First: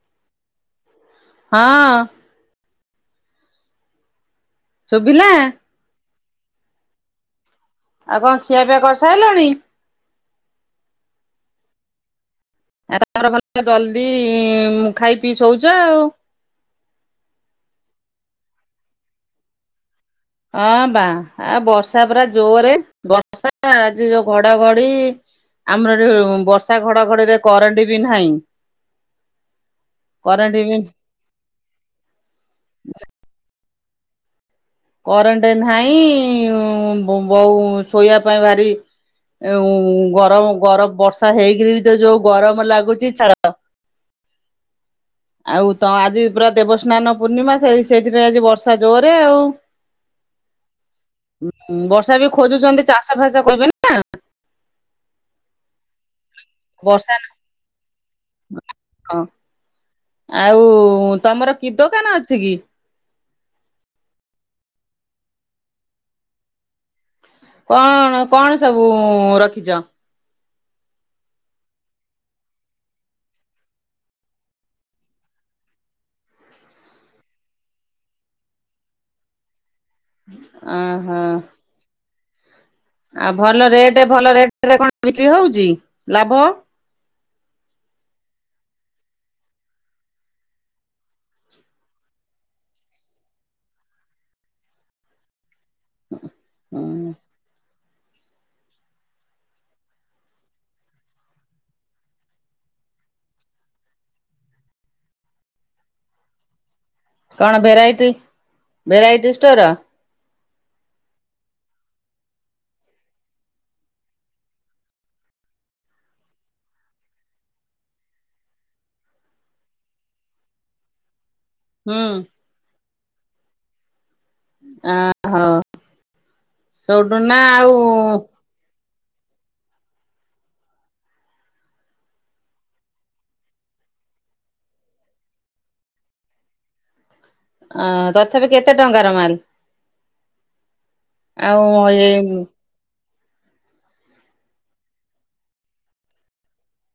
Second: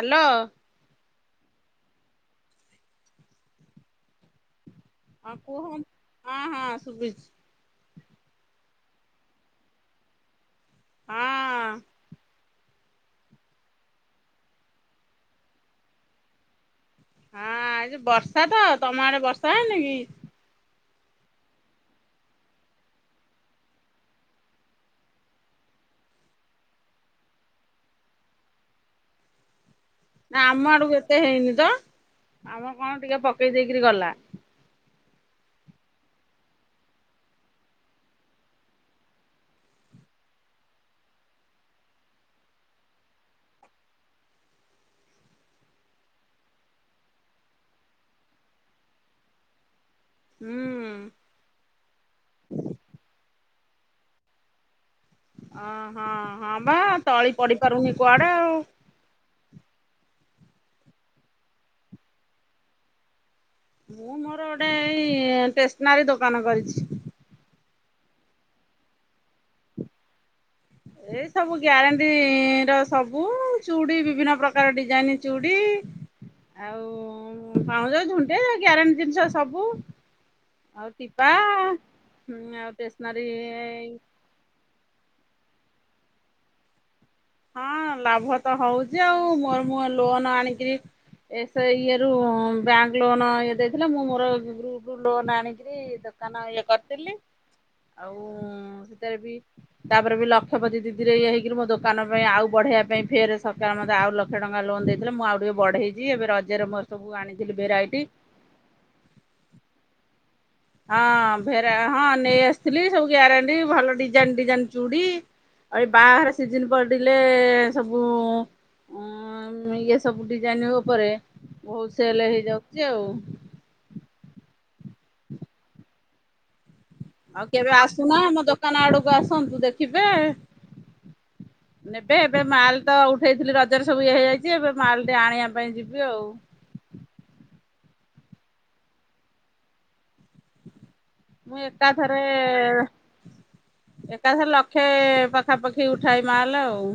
Hello. ହଁ। ଶୁଭିଲା? ହଁ କୁହ ହଁ, ହଁ ଶୁଭୁଚି। ଆଉ କଣ ଖିଆପିଆ କରିସାରିଲଣି? ହଁ ଏତେ ତମର ଭଲ ଜଲଦି ଇଁ ଖାଇ ପିଇ ସୋଉଛ ଆଉ। ହଁ ଆଜି ବର୍ଷା ତ ତମ ଆଡେ ବର୍ଷା ହେଇନି କି? ହଁ ବା ଆ ବର୍ଷା ପୁରା ଜୋରେ ବର୍ଷା ଆଜି ଯୋଉ ଘଡଘଡି ଆମର ଏଠି ବର୍ଷା ଘଡ଼ଘଡ଼ିରେ କରେଣ୍ଟ ବି ନାହିଁ। ନା କରେଣ୍ଟ ଆମ ବି ଆଡ଼କୁ ଏତେ ହେଇନି ତ ଆମ କଣ ଟିକେ ପକେଇ ଦେଇକିରି ଗଲା। କରେଣ୍ଟ ନାହିଁ ବ ବଉ ଶୋଇବା ପାଇଁ ଭାରି ଉଁ ଗରମ ଗରମ ବର୍ଷା ହେଇକିରି ବି ତ ଯୋଉ ଗରମ ଲାଗୁଛି ଛାଡ଼। ଆଉ ତ ଆଜି ପୁରା ଦେବସ୍ନାନ ପୂର୍ଣ୍ଣିମା ସେଇ ସେଇଥିପାଇଁ ଆଜି ବର୍ଷା ଜୋରେ ଆଉ। ହୁଁ ବର୍ଷା ବି ଖୋଜୁଛନ୍ତି ଚାଷ ଫାସ କରିବେନା। [unintelligible] ଅ ହଁ ହଁ ବା ତଳି ପଡ଼ି ପାରୁନି କୁଆଡ଼େ ଆଉ। ହଁ ଆଉ ତମର କି ଦୋକାନ ଅଛି କି? ମୁଁ ମୋର ଗୋଟେ ଏଇ ଟେସେନାରୀ ଦୋକାନ କରିଛି। କଣ କଣ ସବୁ ରଖିଛ? ଏଇ ସବୁ ଗ୍ୟାରେଣ୍ଟି ର ସବୁ ଚୁଡ଼ି ବିଭିନ୍ନ ପ୍ରକାର ଡିଜାଇନି ଚୁଡ଼ି ଡ଼ି ଆଉ ପାଉଁଯ ଝୁଣ୍ଟିଆ ଗ୍ୟାରେଣ୍ଟି ଜିନିଷ ସବୁ ଅଁ ଆଉ ହଁ। ଟିପା ହୁଁ ଆଉ ଟେସନାରୀ ଆଉ ଭଲ ରେଟେ ଭଲ ରେଟେ ରେ କଣ ବିକ୍ରି ହଉଛି ଲାଭ ହଁ ଲାଭ ତ ହଉଛି ଆଉ ମୋର ମୁଁ ଲୋନ ଆଣିକିରି ଏ ସେଇ ଇଏ ରୁ ବ୍ୟାଙ୍କ ଲୋନ ଇଏ ଦେଇଥିଲେ ମୁଁ ମୋର ଗ୍ରୁପରୁ ଲୋନ ଆଣିକି କିରି ଦୋକାନ ଇଏ ହୁଁ କରିଥିଲି। ଆଉ ସେଥିରେ ବି ତାପରେ ବି ଲକ୍ଷପତି ଦିଦିରେ ଇଏ ହେଇକିରି ମୋ ଦୋ କାନ ପାଇଁ ଆଉ ବଢ଼େଇବା ପାଇଁ ଫେରେ ସରକାର ମୋତେ ଆଉ ଲକ୍ଷେ ଟଙ୍କା ଲୋନ୍ ଦେଇଥିଲେ ମୁଁ ଆଉ ଟିକିଏ ବଢ଼େଇଛି ଏବେ ରଜରେ ମୋ କଣ ଭେରାଇଟି ଭେରାଇଟି ଷ୍ଟୋର? ହଁ ଭେରା ହଁ ନେଇ ଆସିଥିଲି ସବୁ ଗାରେଣ୍ଟି ଭଲ ଡିଜାଇନି ଡିଜାଇନି ଚୁଡ଼ି ଆଉ ଏ ବାହାଘର ସିଜିନ ପଡ଼ିଲେ ସବୁ ଉଁ ଇଏ ସବୁ ଡିଜାଇନି ଉପରେ ବହୁତ ହୁଁ ସେଲେ ହେଇଯାଉଛି ଆଉ। ଆଁ ହୋ। ଆଉ କେବେ ଆସୁନା ଆମ ଦୋକାନ ଆଡ଼କୁ ଆସନ୍ତୁ ଦେଖିବେ ନେବେ ଏବେ ମାଲ ତ ଉଠେଇଥିଲି ରଜରେ ସବୁ ଇଏ ହେଇଯାଇଛି ଏବେ ମାଲେଟେ ଆଣିବା ପାଇଁ ଯିବି ଆଉ। ଅ ତଥାପି କେତେ ଟଙ୍କାର ମାଲ? ଆଉ ମୁଁ ଏ ଏକାଥରେ ଏକାଥରେ ଲକ୍ଷେ ପାଖାପାଖି ଉଠାଏ ମାଲେ ଆଉ।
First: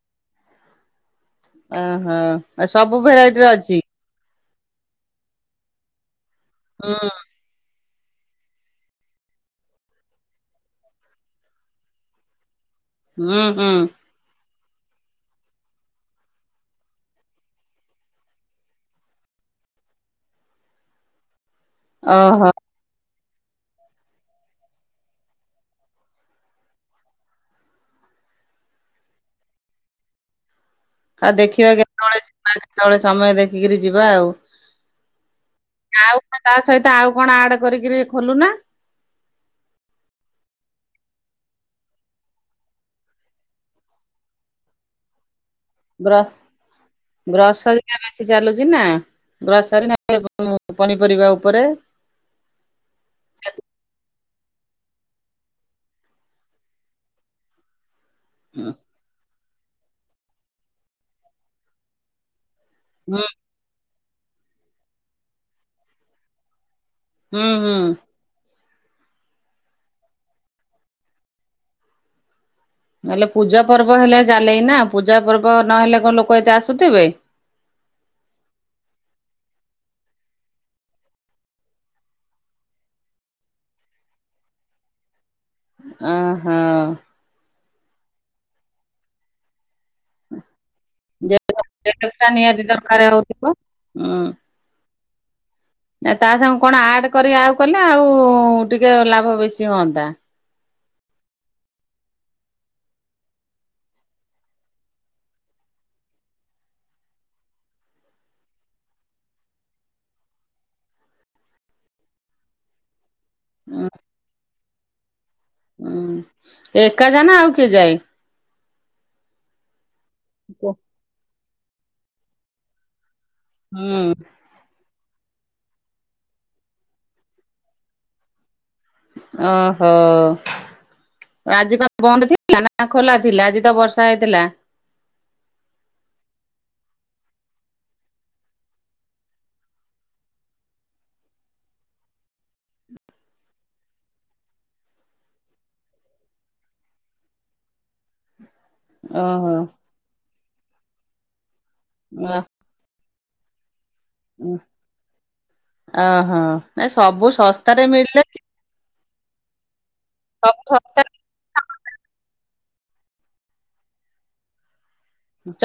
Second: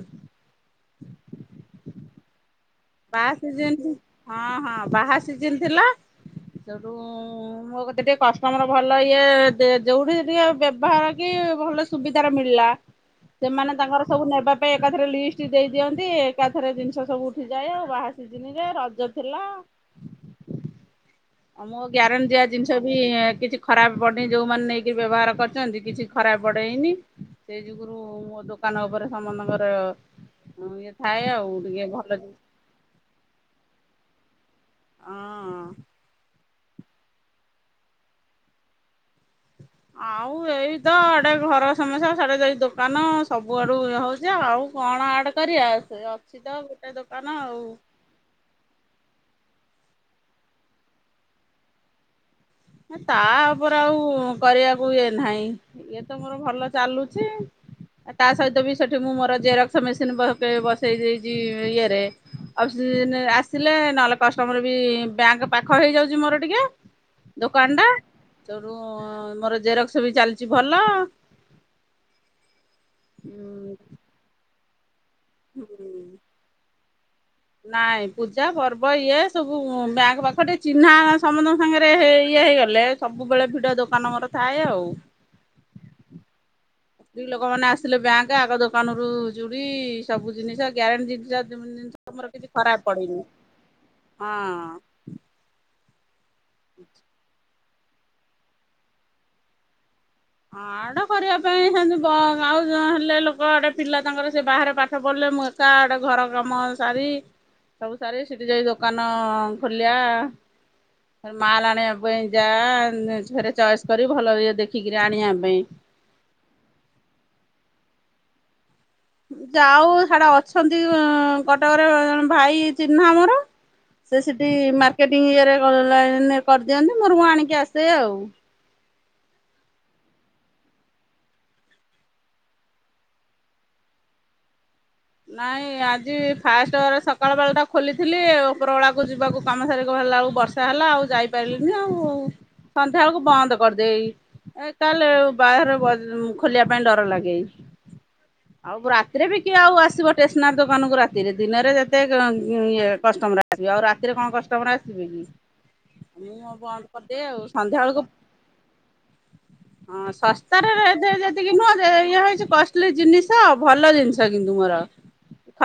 ଓହୋ ଆ ସବୁ ବାହା ଭେରାଇଟିର ସିଜିନ୍ ଅଛି? ହଁ ହଁ ବାହା ସିଜିନ୍ ଥିଲା ସେଠୁ ହୁଁ ଉଁ ମୋ କ ତିରେ କଷ୍ଟମର ଭଲ ଇଏ ଯେଉଁଠି ଟିକେ ବ୍ୟବହାର କି ଭଲ ସୁବିଧାରେ ମିଳିଲା ହୁଁ ହୁଁ ସେମାନେ ତାଙ୍କର ସବୁ ନେବା ପାଇଁ ଏକାଥରେ ଲିଷ୍ଟ ଦେଇ ଦିଅନ୍ତି ଏକାଥରେ ଜିନିଷ ସବୁ ଉଠି ଯାଏ ଆଉ ବାହାସିଜିନିରେ ରଜ ଥିଲା। ଆଉ ମୋ ଗ୍ୟାରେଣ୍ଟି ଦିଆ ଓହୋ। ଜିନିଷ ବି କିଛି ଖରାପ ପଡ଼ିନି ଯୋଉମାନେ ନେଇକି ବ୍ୟବହାର କରୁଛନ୍ତି କିଛି ଖରାପ ପଡ଼େଇନି। ସେଇ ଯୁଗୁରୁ ମୋ ଦୋକାନ ଉପରେ ସମସ୍ତଙ୍କର ଇଏ ଥାଏ ଆଉ ଦେଖିବା ଟିକେ ଭଲ କେତେବେଳେ ଯିବା କେତେବେଳେ ସମୟ ଦେଖିକିରି ଯିବା ଆଉ। ହଁ ଆଉ ତା ସହିତ ଆଉ କଣ ଆଡେ କରିକିରି ଖୋଲୁ ନା? ଆଉ ଏଇ ତ ଆଡ଼େ ଘର ସମସ୍ୟା ସାଡ଼େ ଯାଇ ଦୋକାନ ସବୁଆଡ଼ୁ ଇଏ ହଉଛି ଆଉ। କଣ ଆଡ଼େ ଗ୍ରସ ଆଉ। ଗ୍ରସରୀ ହାରିକା ବେଶୀ ଚାଲୁଛି ନା? ଗ୍ରସରି ନାଇଁ ପନିପରିବା ଉପରେ ତା ଉପରେ ଆଉ କରିବାକୁ ଇଏ ନାହିଁ ଇଏ ତ ମୋର ଭଲ ଚାଲୁଚି। ଆ ତା ସହିତ ହୁଁ ବି ସେଠି ମୁଁ ମୋର ଜେରକ୍ସ ମେସିନ ବକେ ବସେଇ ଦେଇଚି ଇଏରେ। ଅଫସି ଏଇନେ ଆସିଲେ ନହେଲେ କଷ୍ଟମର ବି ବ୍ୟାଙ୍କ ପାଖ ହେଇଯାଉଚି ମୋର ଟିକେ ହୁଁ ହୁଁ। ତଠୁ ମୋର ଜେରକ୍ସ ବି ଚାଲିଚି ଭଲ। ତା ହେଲେ ପୂଜା ପର୍ବ ହେଲେ ଚାଲେଇନା ପୂଜା ପର୍ବ ନହେଲେ କଣ ଲୋକ ଏତେ ଆସୁଥିବେ? ନାଇଁ ପୂଜା ପର୍ବ ଇଏ ସବୁ ବ୍ୟାଙ୍କ ପାଖ ଟେ ଚିହ୍ନା ସମସ୍ତଙ୍କ ସାଙ୍ଗରେ ହେ ଇଏ ହେଇଗଲେ ସବୁବେଳେ ଭିଡ ଦୋକାନ ମୋର ଥାଏ ଆଉ। ଆହ ସ୍ତ୍ରୀ ଲୋକମାନେ ଆସିଲେ ବ୍ୟାଙ୍କ ଆଗ ଦୋକାନରୁୁ ଚୁଡ଼ି ଏ ସବୁ ଜିନିଷ ଗ୍ୟାରେଣ୍ଟି ଜିନିଷ [unintelligible] ଜିନିଷ ଜେରକ୍ସଟା ଆମର କିଛି ନିହାତି ଖରାପ ଦରକାର ପଡିନି। ହଉଥିବ। ହଁ। ଏ ତା ସାଙ୍ଗେ କଣ ଆଡ କରି ଆଉ କଲେ ଆଉ ଟିକେ ଲାଭ ବେଶୀ ହୁଅନ୍ତା। ଆଡ଼ କରିବା ପାଇଁ ସେନ୍ତି ବ ଆଉ ହେଲେ ଲୋକ ଗୋଟେ ପିଲା ତାଙ୍କର ସେ ବାହାରେ ପାଠ ପଢ଼ିଲେ ମୁଁ ତାଆଡେ ଘର କାମ ସାରି ସବୁ ସାରି ସେଠି ଯାଇ ଦୋକାନ ଖୋଲିବା। ମାଲ ଆଣିବା ପାଇଁ ଯା ନ ଏଥିରେ ଚଏସ୍ କରି ଭଲ ଇଏ ଦେଖିକି ହୁଁ ଏକା ଯାଅନା ଆଉ କିଏ ଯାଏ? ଯାଉ ସିଆଡେ ଅଛନ୍ତି କଟକରେ ଜଣେ ଭାଇ ଚିହ୍ନା ଆମର। ହୁଁ ସେ ସୀଠି ମାର୍ ସେଟିଂ ଇଏ ରେ ଅନଲାଇନ୍ କରିଦିଅନ୍ତି ମୋର ମୁଁ ଆଣିକି ଆସେ ଆଉ। ଓହୋ। ଆଜି କଣ ବନ୍ଦ ଥିଲା ନା ଖୋଲା ଥିଲା ଆଜି ତ ବର୍ଷା ହେଇଥିଲା। ନାଇଁ ଆଜି ଫାଷ୍ଟରେ ସକାଳ ବେଳ ଟା ଖୋଲିଥିଲି ଉପର ବଳାକୁ ଯିବାକୁ କାମ ସାରି ଗଲାକୁ ଲା ବେଳକୁ ବର୍ଷା ହେଲା ଆଉ ଯାଇପାରିଲିନି ଆଉ, ସନ୍ଧ୍ୟା ବେଳକୁ ବନ୍ଦ କରିଦେଇ ଏ କାଲି ବାହାରେ ବର୍ ଖୋଲିବା ପାଇଁ ଡର ଲାଗେ। ଆଉ ରାତିରେ ବି ଓହୋ କିଏ ଆଉ ଆସିବ ଟେସେନାରୀ ଦୋକାନକୁ ରାତିରେ ଦିନରେ ନରେ ଯେତେ ଏ ଇ-ଇଏ କଷ୍ଟମର ଆସିବ ଆଉ ରାତିରେ କଣ କଷ୍ଟମର ଆସିବେ କି? ଓହୋ ମୁଁ ବନ୍ଦ ଏଇ କରିଦିଏ ସବୁ ଆଉ ସନ୍ଧ୍ୟା ଶସ୍ତାରେ ବେଳକୁ ମିଳିଲେ ହଁ ଶସ୍ତାରେ ରେଟେ ଯେତିକି ନୁହଁ ଯେ ଇଏ ହେଇଚି କଷ୍ ଲି ଜିନିଷ ଭଲ ଜିନିଷ କିନ୍ତୁ ମୋର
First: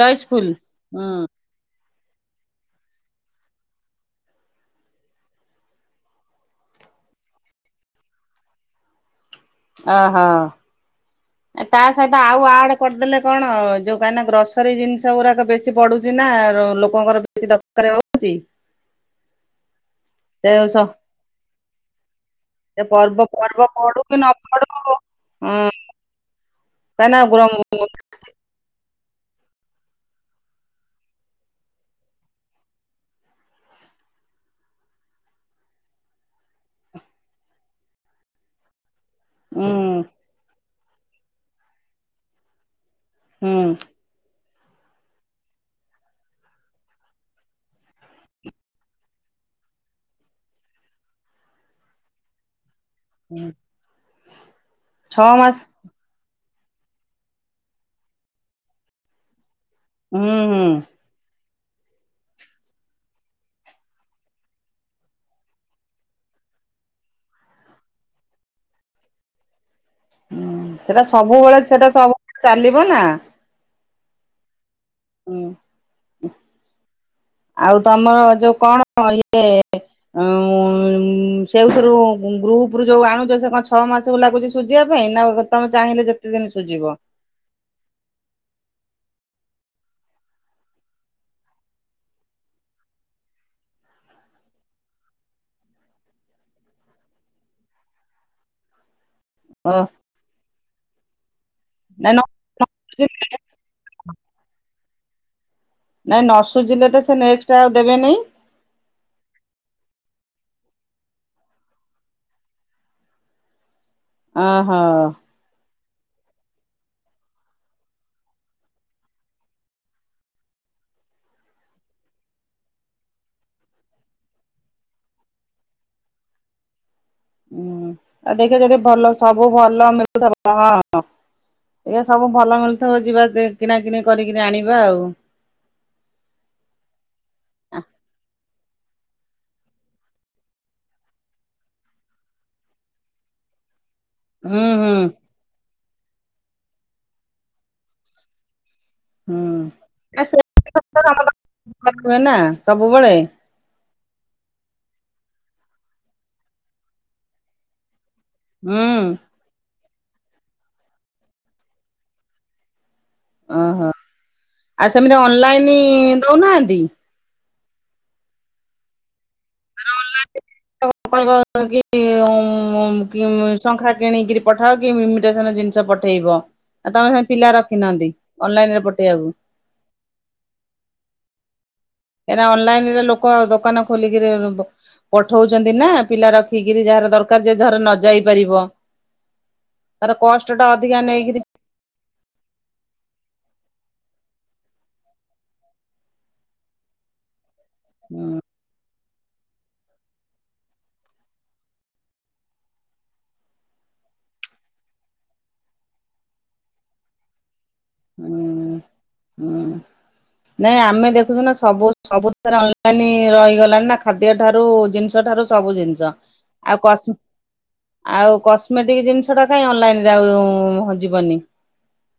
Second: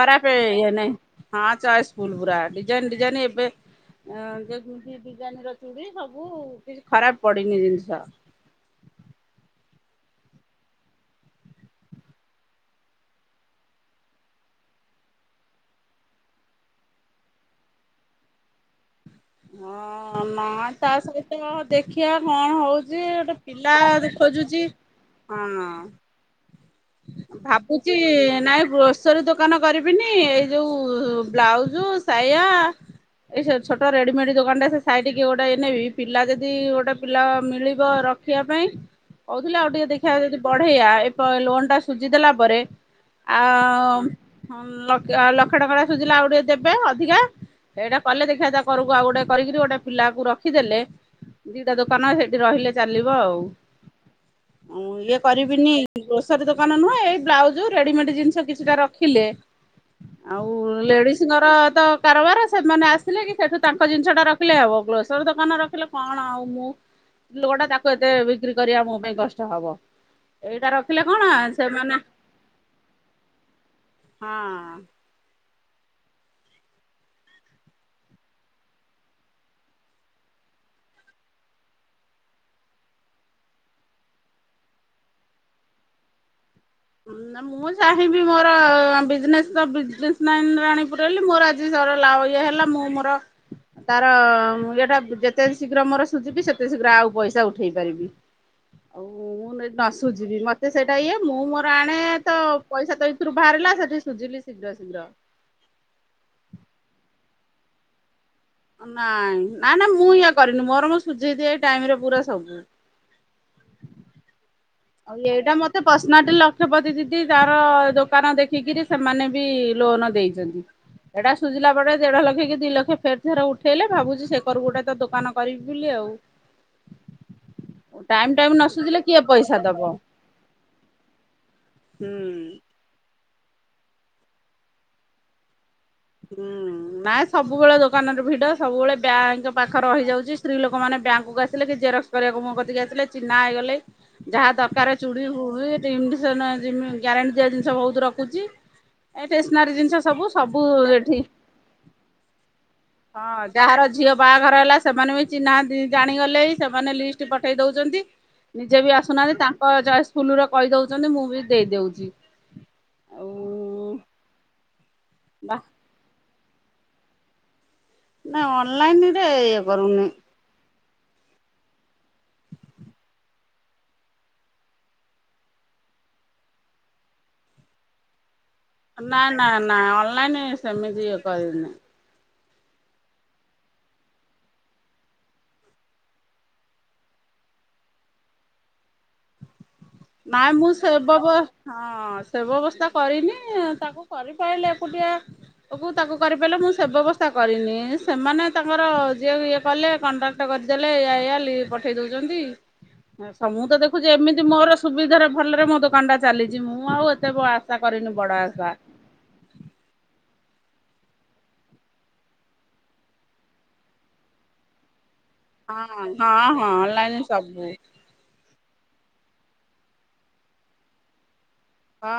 ଚଏସ୍ ଫୁଲ ଇଏ ନାହିଁ ହୁଁ ହଁ ଚଏସ୍ ଫୁଲ ପୁରା ଡିଜାଇନ୍ ଡିଜାଇନ୍ ଏବେ ଅ [unintelligible] ଡିଜାଇନ୍ ର ଚୁଡି ସବୁ କିଛି ଖରାପ ପଡିନି ଜିନିଷ। ଓହୋ। ତା ସହିତ ଆଉ ଆଡ କରିଦେଲେ କଣ ଯୋଉ କାହିଁକି ନା ଗ୍ରୋସରୀ ଜିନିଷ ଗୁଡାକ ବେଶୀ ବଢୁଚି ନା ଲୋକଙ୍କର ବେଶୀ ଦରକାର ହଉଚି। ହଁ ନାଇ ତା ସହିତ ଦେଖିବା କଣ ସେ ହଉଚି ପର୍ବ ଗୋଟେ ପର୍ବ ପିଲା ପଡୁ ଦେ କି ନ ଖୋଜୁଚି ପଡୁ ହୁଁ ହଁ। କାହିଁକି ନା ହୁଁ ଭାବୁଚି ନାଇଁ ଗ୍ରୋଷ ସରି ଦୋକାନ କରିବିନି ଏଇ ଯୋଉ ବ୍ଲାଉଜ ସାୟା ଏଇ ସେ ଛୋଟ ରେଡିମେଡ ଦୋକାନ ଟା ସେ ସାଇଟିକି ଗୋଟାଏ ନେବି ପିଲା ଯଦି ଗୋଟେ ପିଲା ମିଳିବ ର ରଖିବା ପାଇଁ। କହୁଥିଲି ଆଉ ଟିକେ ଦେଖିବା ଯଦି ବଢେଇଆ ଏପ ଲୋନ୍ ଟା ସୁଝି ଦେଲା ପରେ ହୁଁ ଆ-ମ୍-ହମ୍-ଲକ୍ଷେ ଆଉ ଲକ୍ଷେ ଟଙ୍କା ଟା ସୁୁଝିଲା ଆଉ ଟିକେ ଦେବେ ଅଧିକା। ଏଇଟା କଲେ ଦେଖିବା ତା କରକୁ ଆଉ ଗୋଟେ କରିକିରି ଗୋଟେ ପିଲାକୁ ରଖିଦେଲେ ଦିଟା ଦୋକାନ ସେଇଠି ରହିଲେ ଚାଲିବ ଆଉ ଉଁ ଇଏ ଛଅ ମାସ କରିବିନି ଗ୍ରୋଷ ସରି ଦୋକାନ ନୁହଁ ଏଇ ବ୍ଲାଉଜ ରେଡିମେଡ ଜିନିଷ କିଛିଟା ରଖିଲେ ହୁଁ ଆଉ ହୁଁ। ଲେଡିସଙ୍କର ତ କାରବାର ସେମାନେ ଆସିଲେ କି ସେଠୁ ତାଙ୍କ ଜିନିଷ ଟା ରଖିଲେ ହବ। ଗ୍ରୋଷରୀ ଦୋକାନ ରଖିଲେ କଣ ଆଉ ମୁଁ ଲୋକଟା ତାକୁ ଏତେ ବିକ୍ରି କରି ଆମ ପାଇଁ କଷ୍ଟ ହବ। ହୁଁ ଏଇଟାର ସେଟା ସବୁବେଳେ ସେଟା ସ-ସବୁବେଳେ ଚାଲିବ ନା। ହଁ। [inaudible] ଆଉ ତମର ଯୋଉ କଣ ଇଏ, ଉ ସେଉଥିରୁ ଗ୍ରୁପ ଗ୍ରୁପରୁ ଯୋଉ ଆଣୁଛ ଛଅ ମାସ ଲାଗୁଛି ସୁଝିବା ପାଇଁ? ନା ତମେ ଚାହିଁଲେ ଯେତେ ଦିନି ନା ମୁଁ ଚାହିଁବି ମୋର ବିଜନେସ୍ ତ ବିଜନେସ୍‌ ମାନ ଆଣିକି ପୁରେଇଲେ ହେ ମୋର ଆଜି ସର ଲାଭ ଇଏ ହେଲା ମୁଁ ମୋର ତାର ଇଟା ଯେତେ ଶୀଘ୍ର ମୋର ସୁଝିବି, ସେତେ ଶୀଘ୍ର ଆଉ ପଇସା ଉଠେଇ ପାରିବି। [inaudible] ଆଉ ମୁଁ ଜଦୀ ଓ ନ ସୁୁଝିବି ମତେ ସେଇଟା ଇଏ, ମୁଁ ମୋର ‌ ପ୍ରାଣେ ନାଇଁ ତ ପଇସା ତ ଇତିରୁ ବାହାରିଲା ସେଠି ସୁଝିଲି ଶୀଘ୍ର ଶୀଘ୍ର। ନାଇଁ ନ ସୁଜିଲେ ତ ସେ ନେଷ୍ଟେ ଆଉ ଦେବେନି? ନାଇଁ। ନା ନା, ମୁଁ ଇଏ କରେନି ମୋର ମୁଁ ସୁଝେଇ ଦିଏ ଟାଇମ୍ ରେ ପୁରା ସବୁ। ଆ ହୋ। ପ୍ରଶନାଟ୍ ଲକ୍ଷପତିି ଦିଦି, ଯାର ଦୋକାନ ଦେଖିକିରି ସେମାନେ ବି ଲୋନ ଦେଇଛନ୍ତି। ଏଇଟା ସୁଝିଲା ପରେ, ଦେଢ ଲକ୍ଷ କି ଦିଲକ୍ଷ ଫେର ଥରେ ଉଠେଇଲେ ଭାବୁଛି ସେ କରକୁ ଗୋଟେ ତ ଦୋକାନ କରିବି ବୋଲି ଆଉ। [inaudible] ହୁଁ ଟାଇମ ଆଉ ଟାଇମ ଦେଖିବା ନ ଯଦି ସୁଝିଲେ ଭଲ କିଏ ସବୁ ପଇସା ଦବ ଭଲ ମିଳୁଥିବ। ହଁ ଏୟା ସବୁ ହୁଁ। ଭଲ ମିଳୁଥିବ। ଯିବା ଦେ, କିଣାକିଣି କରିକିରି ଆଣିବା ଆଉ। ହୁଁ। ନାଇଁ ସବୁବେଳେ ଦୋକାନରେ ଭିଡ। ସବୁବେଳେ ବ୍ୟାଙ୍କ୍ ପାଖରେ ରହିଯାଉଛି। ସ୍ତ୍ରୀ ଲୋକମାନେ ବ୍ୟାଙ୍କକୁ ଆସିଲେ କି ଜେରକ୍ସ କରିବାକୁ ମୋ କତିକି ଆସିଲେ ଚିହ୍ନା ହେଇଗଲେ। ଯାହା ହୁଁ ହୁଁ ଦରକାର ଚୁଡ଼ି, ପୁଡ଼ି ଏମିଟେସନ ଗ୍ୟାରେଣ୍ଟି ଦିଆ ଜିନିଷ ବହୁତ, ରଖୁଛି। ଏ ଷ୍ଟେସନାରୀ ଜିନିଷ ସବୁ। ହୁଁ ସବୁ ଏଠି ହୁଏ ନା ସବୁବେଳେ ହଁ ଯାହାର ଝିଅ ବାହାଘର ହେଲା ସେମାନେ ବି ଚିହ୍ନା ନାହାନ୍ତି, ଜାଣିଗଲେ ସେମାନେ ଲିଷ୍ଟ ପଠେଇ ଦଉଛନ୍ତି। ହୁଁ ନିଜେ ବି ଆସୁନାହାନ୍ତି ତାଙ୍କ ଚଏସ ଫୁଲରେ କହିଦଉଛନ୍ତି, ମୁଁ ବି ଦେଇଦଉଛି। ଆଉ ଆ ହାଁ। ଆଉ ସେମିତି ବା ଅନଲାଇନ ଦଉନାହାନ୍ତି? ନା ଅନଲାଇନ୍ ରେ ଇଏ କରୁନି। ଆପଣ କହିବେକି, ହୁଁ ମୁଁ ଶଙ୍ଖା କିଣିକରି ପଠାଅ କି ଇମିଟେସନ ଜିନିଷ ପ ପଠେଇବ ଆଉ ତମେ ସେ ପିଲା ରଖିନାହାନ୍ତି। ଅନଲାଇନ ରେ ନା ପଠେଇବାକୁ ନା ନା। ଅନଲାଇନ୍ ସେମିତି ଇଏ କରିବିନି। ଏରା ଅନଲାଇନ୍ ରେ ଲୋକ ଦୋକାନ ଖୋଲି ଯିଏ, ପଠଉଛନ୍ତି ନା ପିଲା ରଖିକିରି ଯେ ଯାହାର ଦରକାର ଯେ ଧର ନ ଯାଇ ପାରିବ। [inaudible] କଷ୍ଟ ନାଇଁ ଟା ମୁଁ ସେ ଅଧିକା ନେଇକିରି ଵ୍ୟବ-ସେ ବ୍ୟବସ୍ଥା କରିନି ତାକୁ କରିପାରିଲେ ଏକୁଟି, ଆକୁ ତାକୁ କରିପାରିଲେ ମୁଁ ସେ ବ୍ୟବସ୍ଥା କରିନି। ଇଁ, ହୁଁ ସେମାନେ ତାଙ୍କର ଯିଏ ଇଏ କଲେ କଣ୍ଡକ କରିଦେଲେ ଏୟା ଏୟା ଲି-ପଠେଇଦଉଛନ୍ତି। ସ ମୁଁ ତ ଦେଖୁଛି ଏମିତି ମୋର ସୁବିଧାରେ ଭଲରେ ମୋ ଦୋକାନ ଟା ଚାଲିଛି। ମୁଁ ଆଉ ଏତେ ବ ଚେଷ୍ଟା କରେନି ବଡ ଆସା। ହୁଁ ହୁଁ। ନାଇଁ ଆମେ ଦେଖୁଛୁ ନା ସବୁ- ସବୁଥିରେ ଅନଲାଇନ୍ ରହିଗଲାଣି ନା, ଖାଦ୍ୟ ଠାରୁ ଜିନିଷ ଛୋଟ ସବୁ ହଁ ଜିନିଷ। ହଁ ହଁ ଆଉ ଅନଲାଇନ ସବୁ କସମେ-ଆଉ କସମେଟିକି ଜିନିଷ ସେଟା କାଇଁ ଅନଲାଇନ୍ ଆଉ ଯିବନି? ହଁ।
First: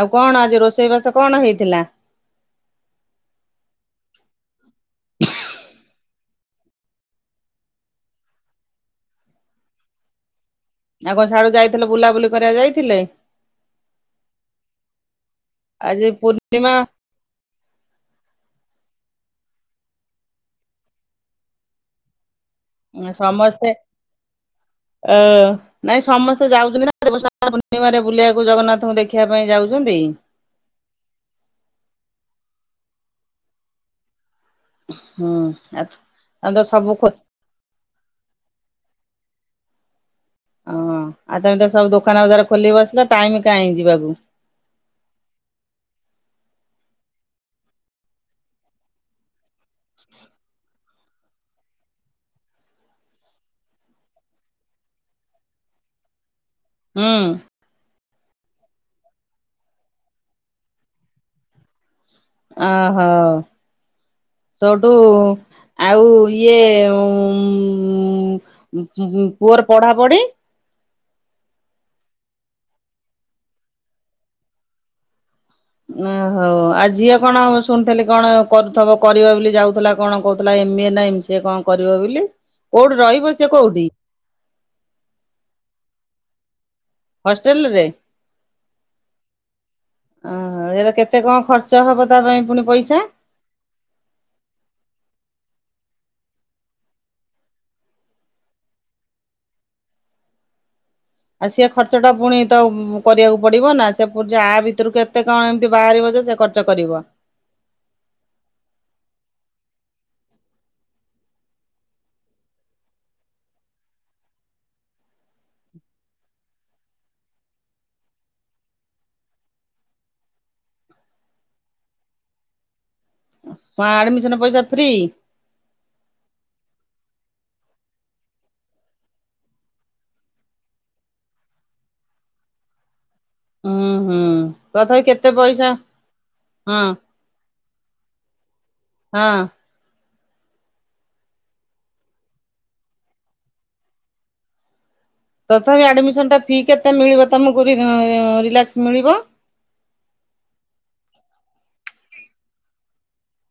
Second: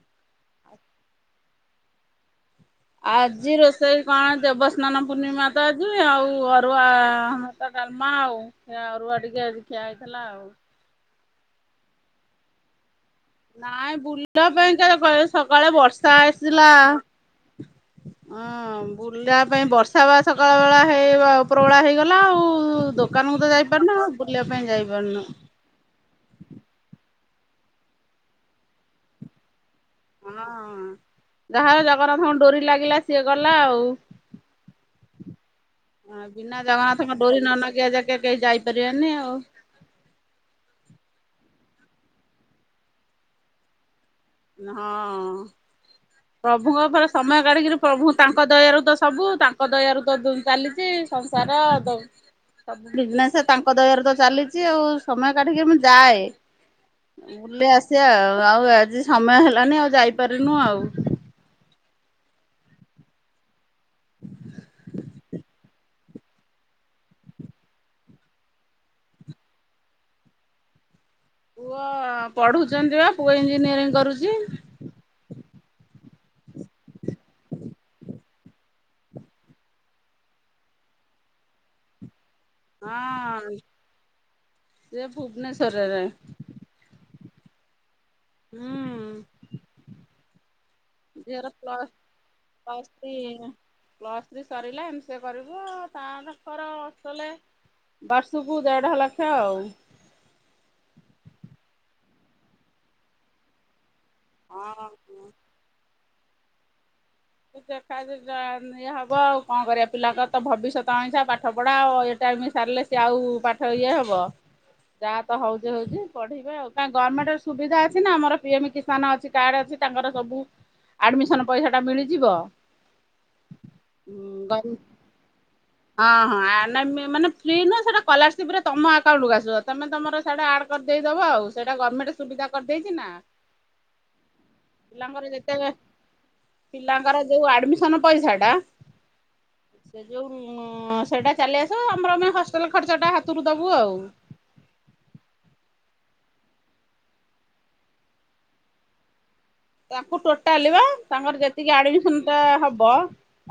ଆଉ କଣ? ଆଜି ରୋଷେଇ ବାସ କଣ ହେଇଥିଲା? ଆଜି ରୋଷେଇ କଣ? ଦେଵସ୍ନାନପୂର୍ଣ୍ଣିମା ତ ଆଜି, ଆଉ ଅରୁଆ ଭାତ ଡାଲମା ଆଉ, ଅରୁଆ ଟିକେ ଆଜି ଖିଆ ହେଇଥିଲା ଆଉ। ଆଉ କଣ ସିଆଡୁ ଯାଇଥିଲ ବୁଲାବୁଲି କରିବା କୁ ଯାଇଥିଲେ? ନାଇଁ ବୁଲିବା ପାଇଁ ଯାଇ ସକାଳେ ଆଜି ବର୍ଷା ଆସିଲା। ପୂର୍ଣ୍ଣିମା ହଁ ବୁଲିବା ପାଇଁ ବର୍ଷା ବା ସକାଳବେଳା ହେଇ ଉପରବେଳା ହେଇଗଲା ଆଉ। ଓ ଦୋକାନକୁ ତ ସମସ୍ତେ ଯାଇପାରୁନୁ ଆଉ ବୁଲିବା ପାଇଁ ଯାଇପାରୁନୁ। ଯାଉଛ ନା ଦେବ ସ୍ନାନ ପୂଣ୍ଣିମାରେ ବୁଲିବାକୁ ଜଗନ୍ନାଥଙ୍କୁ ଦେଖିବା ପାଇଁ ଯାଉ। ହଁ ଯାହାର ଜଗନ୍ନାଥଙ୍କ ଡୋରି ଲାଗିଲା ସିଏ ଗଲା ଆଉ। ହୁଁ ଆଉ ତମେ ବିନା ତ ସବୁ ଖୋ ଜଗନ୍ନାଥଙ୍କ ଡୋରି ନ ଲାଗିବା ଯାକେ କେହି ଯାଇପାରିବେନି ଆଉ। ଓଁ ଆଉ ତମେ ତ ସବୁ ଦୋକାନ ବାଜାର ଖୋଲିକି ବସିଲ ଟାଇମ କାହିଁ ଯିବାକୁ। ହଁ। ପ୍ରଭୁଙ୍କ ଉପରେ ସମୟ କାଢିକିରି ପ୍ରଭୁ ତାଙ୍କ ଦୟାରୁ ତ ସବୁ। ତାଙ୍କ ଦୟାରୁ ତ ଚାଲିଛି ସଂସାର ଦୁ ସବୁ ବିଜନେସ ତାଙ୍କ ଦୟାରେ ତ ଚାଲିଛି ଆଉ ସମୟ କାଟିକି ମୁଁ ଯାଏ। ହୁଁ ବୁଲେଇ ଆସିବା ଆଉ ଆଜି ସମୟ ହେଲାନି ଆଉ ଯାଇପାରନୁ ଆଉ। ଅହୋ ସଠୁ ଆଉ ଇଏ ଉ ଉ ପୁଅର ପଢାପଢି? ପୁଅ ପଢୁଛନ୍ତି ବା ପୁଅ ଇଞ୍ଜିନିୟରିଂ କରୁଛି। ଓ ହୋ ଆଉ ଝିଅ କଣ ଶୁଣିଥିଲି କଣ? କରୁଥିବ କରିବା ବୋଲି ଯାଉଥିଲା କଣ କହୁଥିଲା ଏମି ଏ ନା ଏମ ସି ଏ କଣ କରିବ ବୋଲି? କୋଉଠି ରହିବ ସେ ହଁ କୋଉଠି ସେ ଭୁବନେଶ୍ୱରରେ। ହଷ୍ଟେଲରେ? ହୁଁ। ଓୋ ଏବେ କେତେ କଣ ଝିଅର ଖର୍ଚ୍ଚ ପ୍ଲସ୍ ହବ ତା ପାଇଁ ପୁଣି ପଇସା? ପ୍ଲସ ଥ୍ରୀ ସରିଲା ଏମ ସି ଏ କରିବ। ତାଙ୍କର ହଷ୍ଟେଲ ବର୍ଷକୁ ଦେଢ ଲକ୍ଷ ଆଉ। ଆଉ ସିଏ ଖର୍ଚ୍ଚ ଟା ପୁଣି ତ କରିବାକୁ ପଡିବ ନା। ସେ ପ ଆ ଭିତରୁ କେତେ ହଁ। କଣ ଏମିତି ବାହାରିବ ଯେ ସେ ଖର୍ଚ୍ଚ କରିବ। ଦେଖ ଇଏ ହବ ଆଉ କଣ କରିବା ପିଲାଙ୍କ ତ ଭବିଷ୍ୟତ ଅଇସା ପାଠ ପଢା ଆଉ ଏଇଟା। ମ ସାରିଲେ ସେ ଆଉ ପାଠ ଇଏ ହବ। ଯାହା ତ ହଉଛି ହଉଛି ପଢିବେ ଆଉ ଗମେଣ୍ଟ ର ସୁବିଧା ଅଛି ନା ଆମର ପିଏମ କିଶାନ ଅଛି କାର୍ଡ ଅଛି। ତାଙ୍କର ସବୁ ଆଡମିସନ ପଇସା ଟା ମିଳିଯିବ। ହଁ ଆଡମିସନ ପଇସା ଫ୍ରି? ହଁ ହଁ ମାନେ ଫ୍ରି ନୁହ ସେଇଟା କଲାରସିପ ରେ ତମ ଆକାଉଣ୍ଟ କୁ ଆସିବ ତମେ ତର ସେ ଆଡ଼ ଦେଇଦବ ଆଉ ସେଇଟା ଗଭର୍ଣ୍ଣମେଣ୍ଟ ସୁବିଧା କରିଦେଇଛି ନା। ହୁଁ ହୁଁ ତଥାପି ପିଲାଙ୍କର କେତେ ଯେତେ ପଇସା ହଁ ପିଲାଙ୍କର ଯୋଉ ଆଡମିସନ ପଇସା ଟା ହଁ ସେ ଉ ସେଇଟା ଚାଲି ଆସିବ ଆମର ଆମେ ହଷ୍ଟେଲ ଖର୍ଚ୍ଚଟା ହାତରୁ ଦେବୁ ଆଉ। ତଥାପି ଆଡ୍ମିଶନ ଟା ଫି କେତେ ମିଳିବ ତମ କୁରି ରେଳକ୍ସ ମିଳିବ? ତାଙ୍କୁ ଟୋଟାଲି ବା ତାଙ୍କର ଯେତିକି ଆଡମିସନ ଟା ହବ।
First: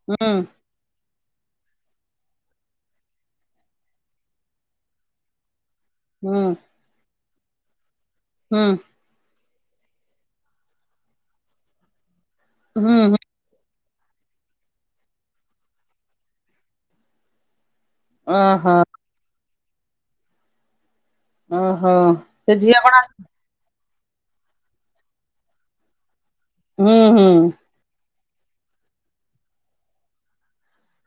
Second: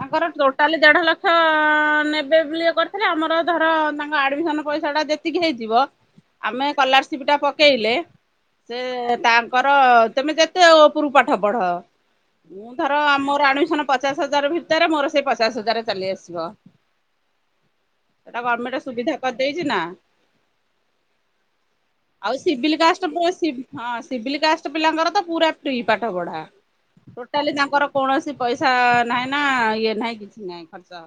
ତାଙ୍କର ହୁଁ ଟୋଟାଲି ଦେଢ ଲକ୍ଷ। କ୍ଷ ନେବେ ବୋଲିଏ କରିଥିଲେ ଆମର ଧର ତାଙ୍କ ଆଡ଼ମିସନ୍ ପଇସାଟା ଯେତିକି ହେଇଥିବ। ହୁଁ ଆମେ କଲାରସିପ ଟା ପକେଇଲେ ହୁଁ ସେ ତା କର ତମେ ଯେତେ ଉପରୁ ପାଠ ପଢ ମୁଁ ଧର ହୁଁ ଆମର ଆଡମିନ ପଚାଶ ହଜାର ଭିତରେ ମୋର ସେ ପଚାଶ ହଜାର ଚାଲି ଆସିବ। ସେଟା ଓହୋ ଗଭର୍ଣମେଣ୍ଟ ସୁବିଧା କରିଦେଇଛି ନା। ଓହୋ ଆଉ ସେ ଶିବିଲ ଝିଅ କଣ କାଷ୍ଟ ର ଆସ ପୁଅ ହଁ ସିଭିଲ କାଷ୍ଟ ପିଲାଙ୍କର ତ ପୁରା ଫ୍ରି ପାଠ ପଢା ହୁଁ ହୁଁ ଟୋଟାଲି ତାଙ୍କର କୌଣସି ପଇସା ନାହିଁ ନା ଇଏ ନାହିଁ କିଛି ନାହିଁ ଖର୍ଚ୍ଚ।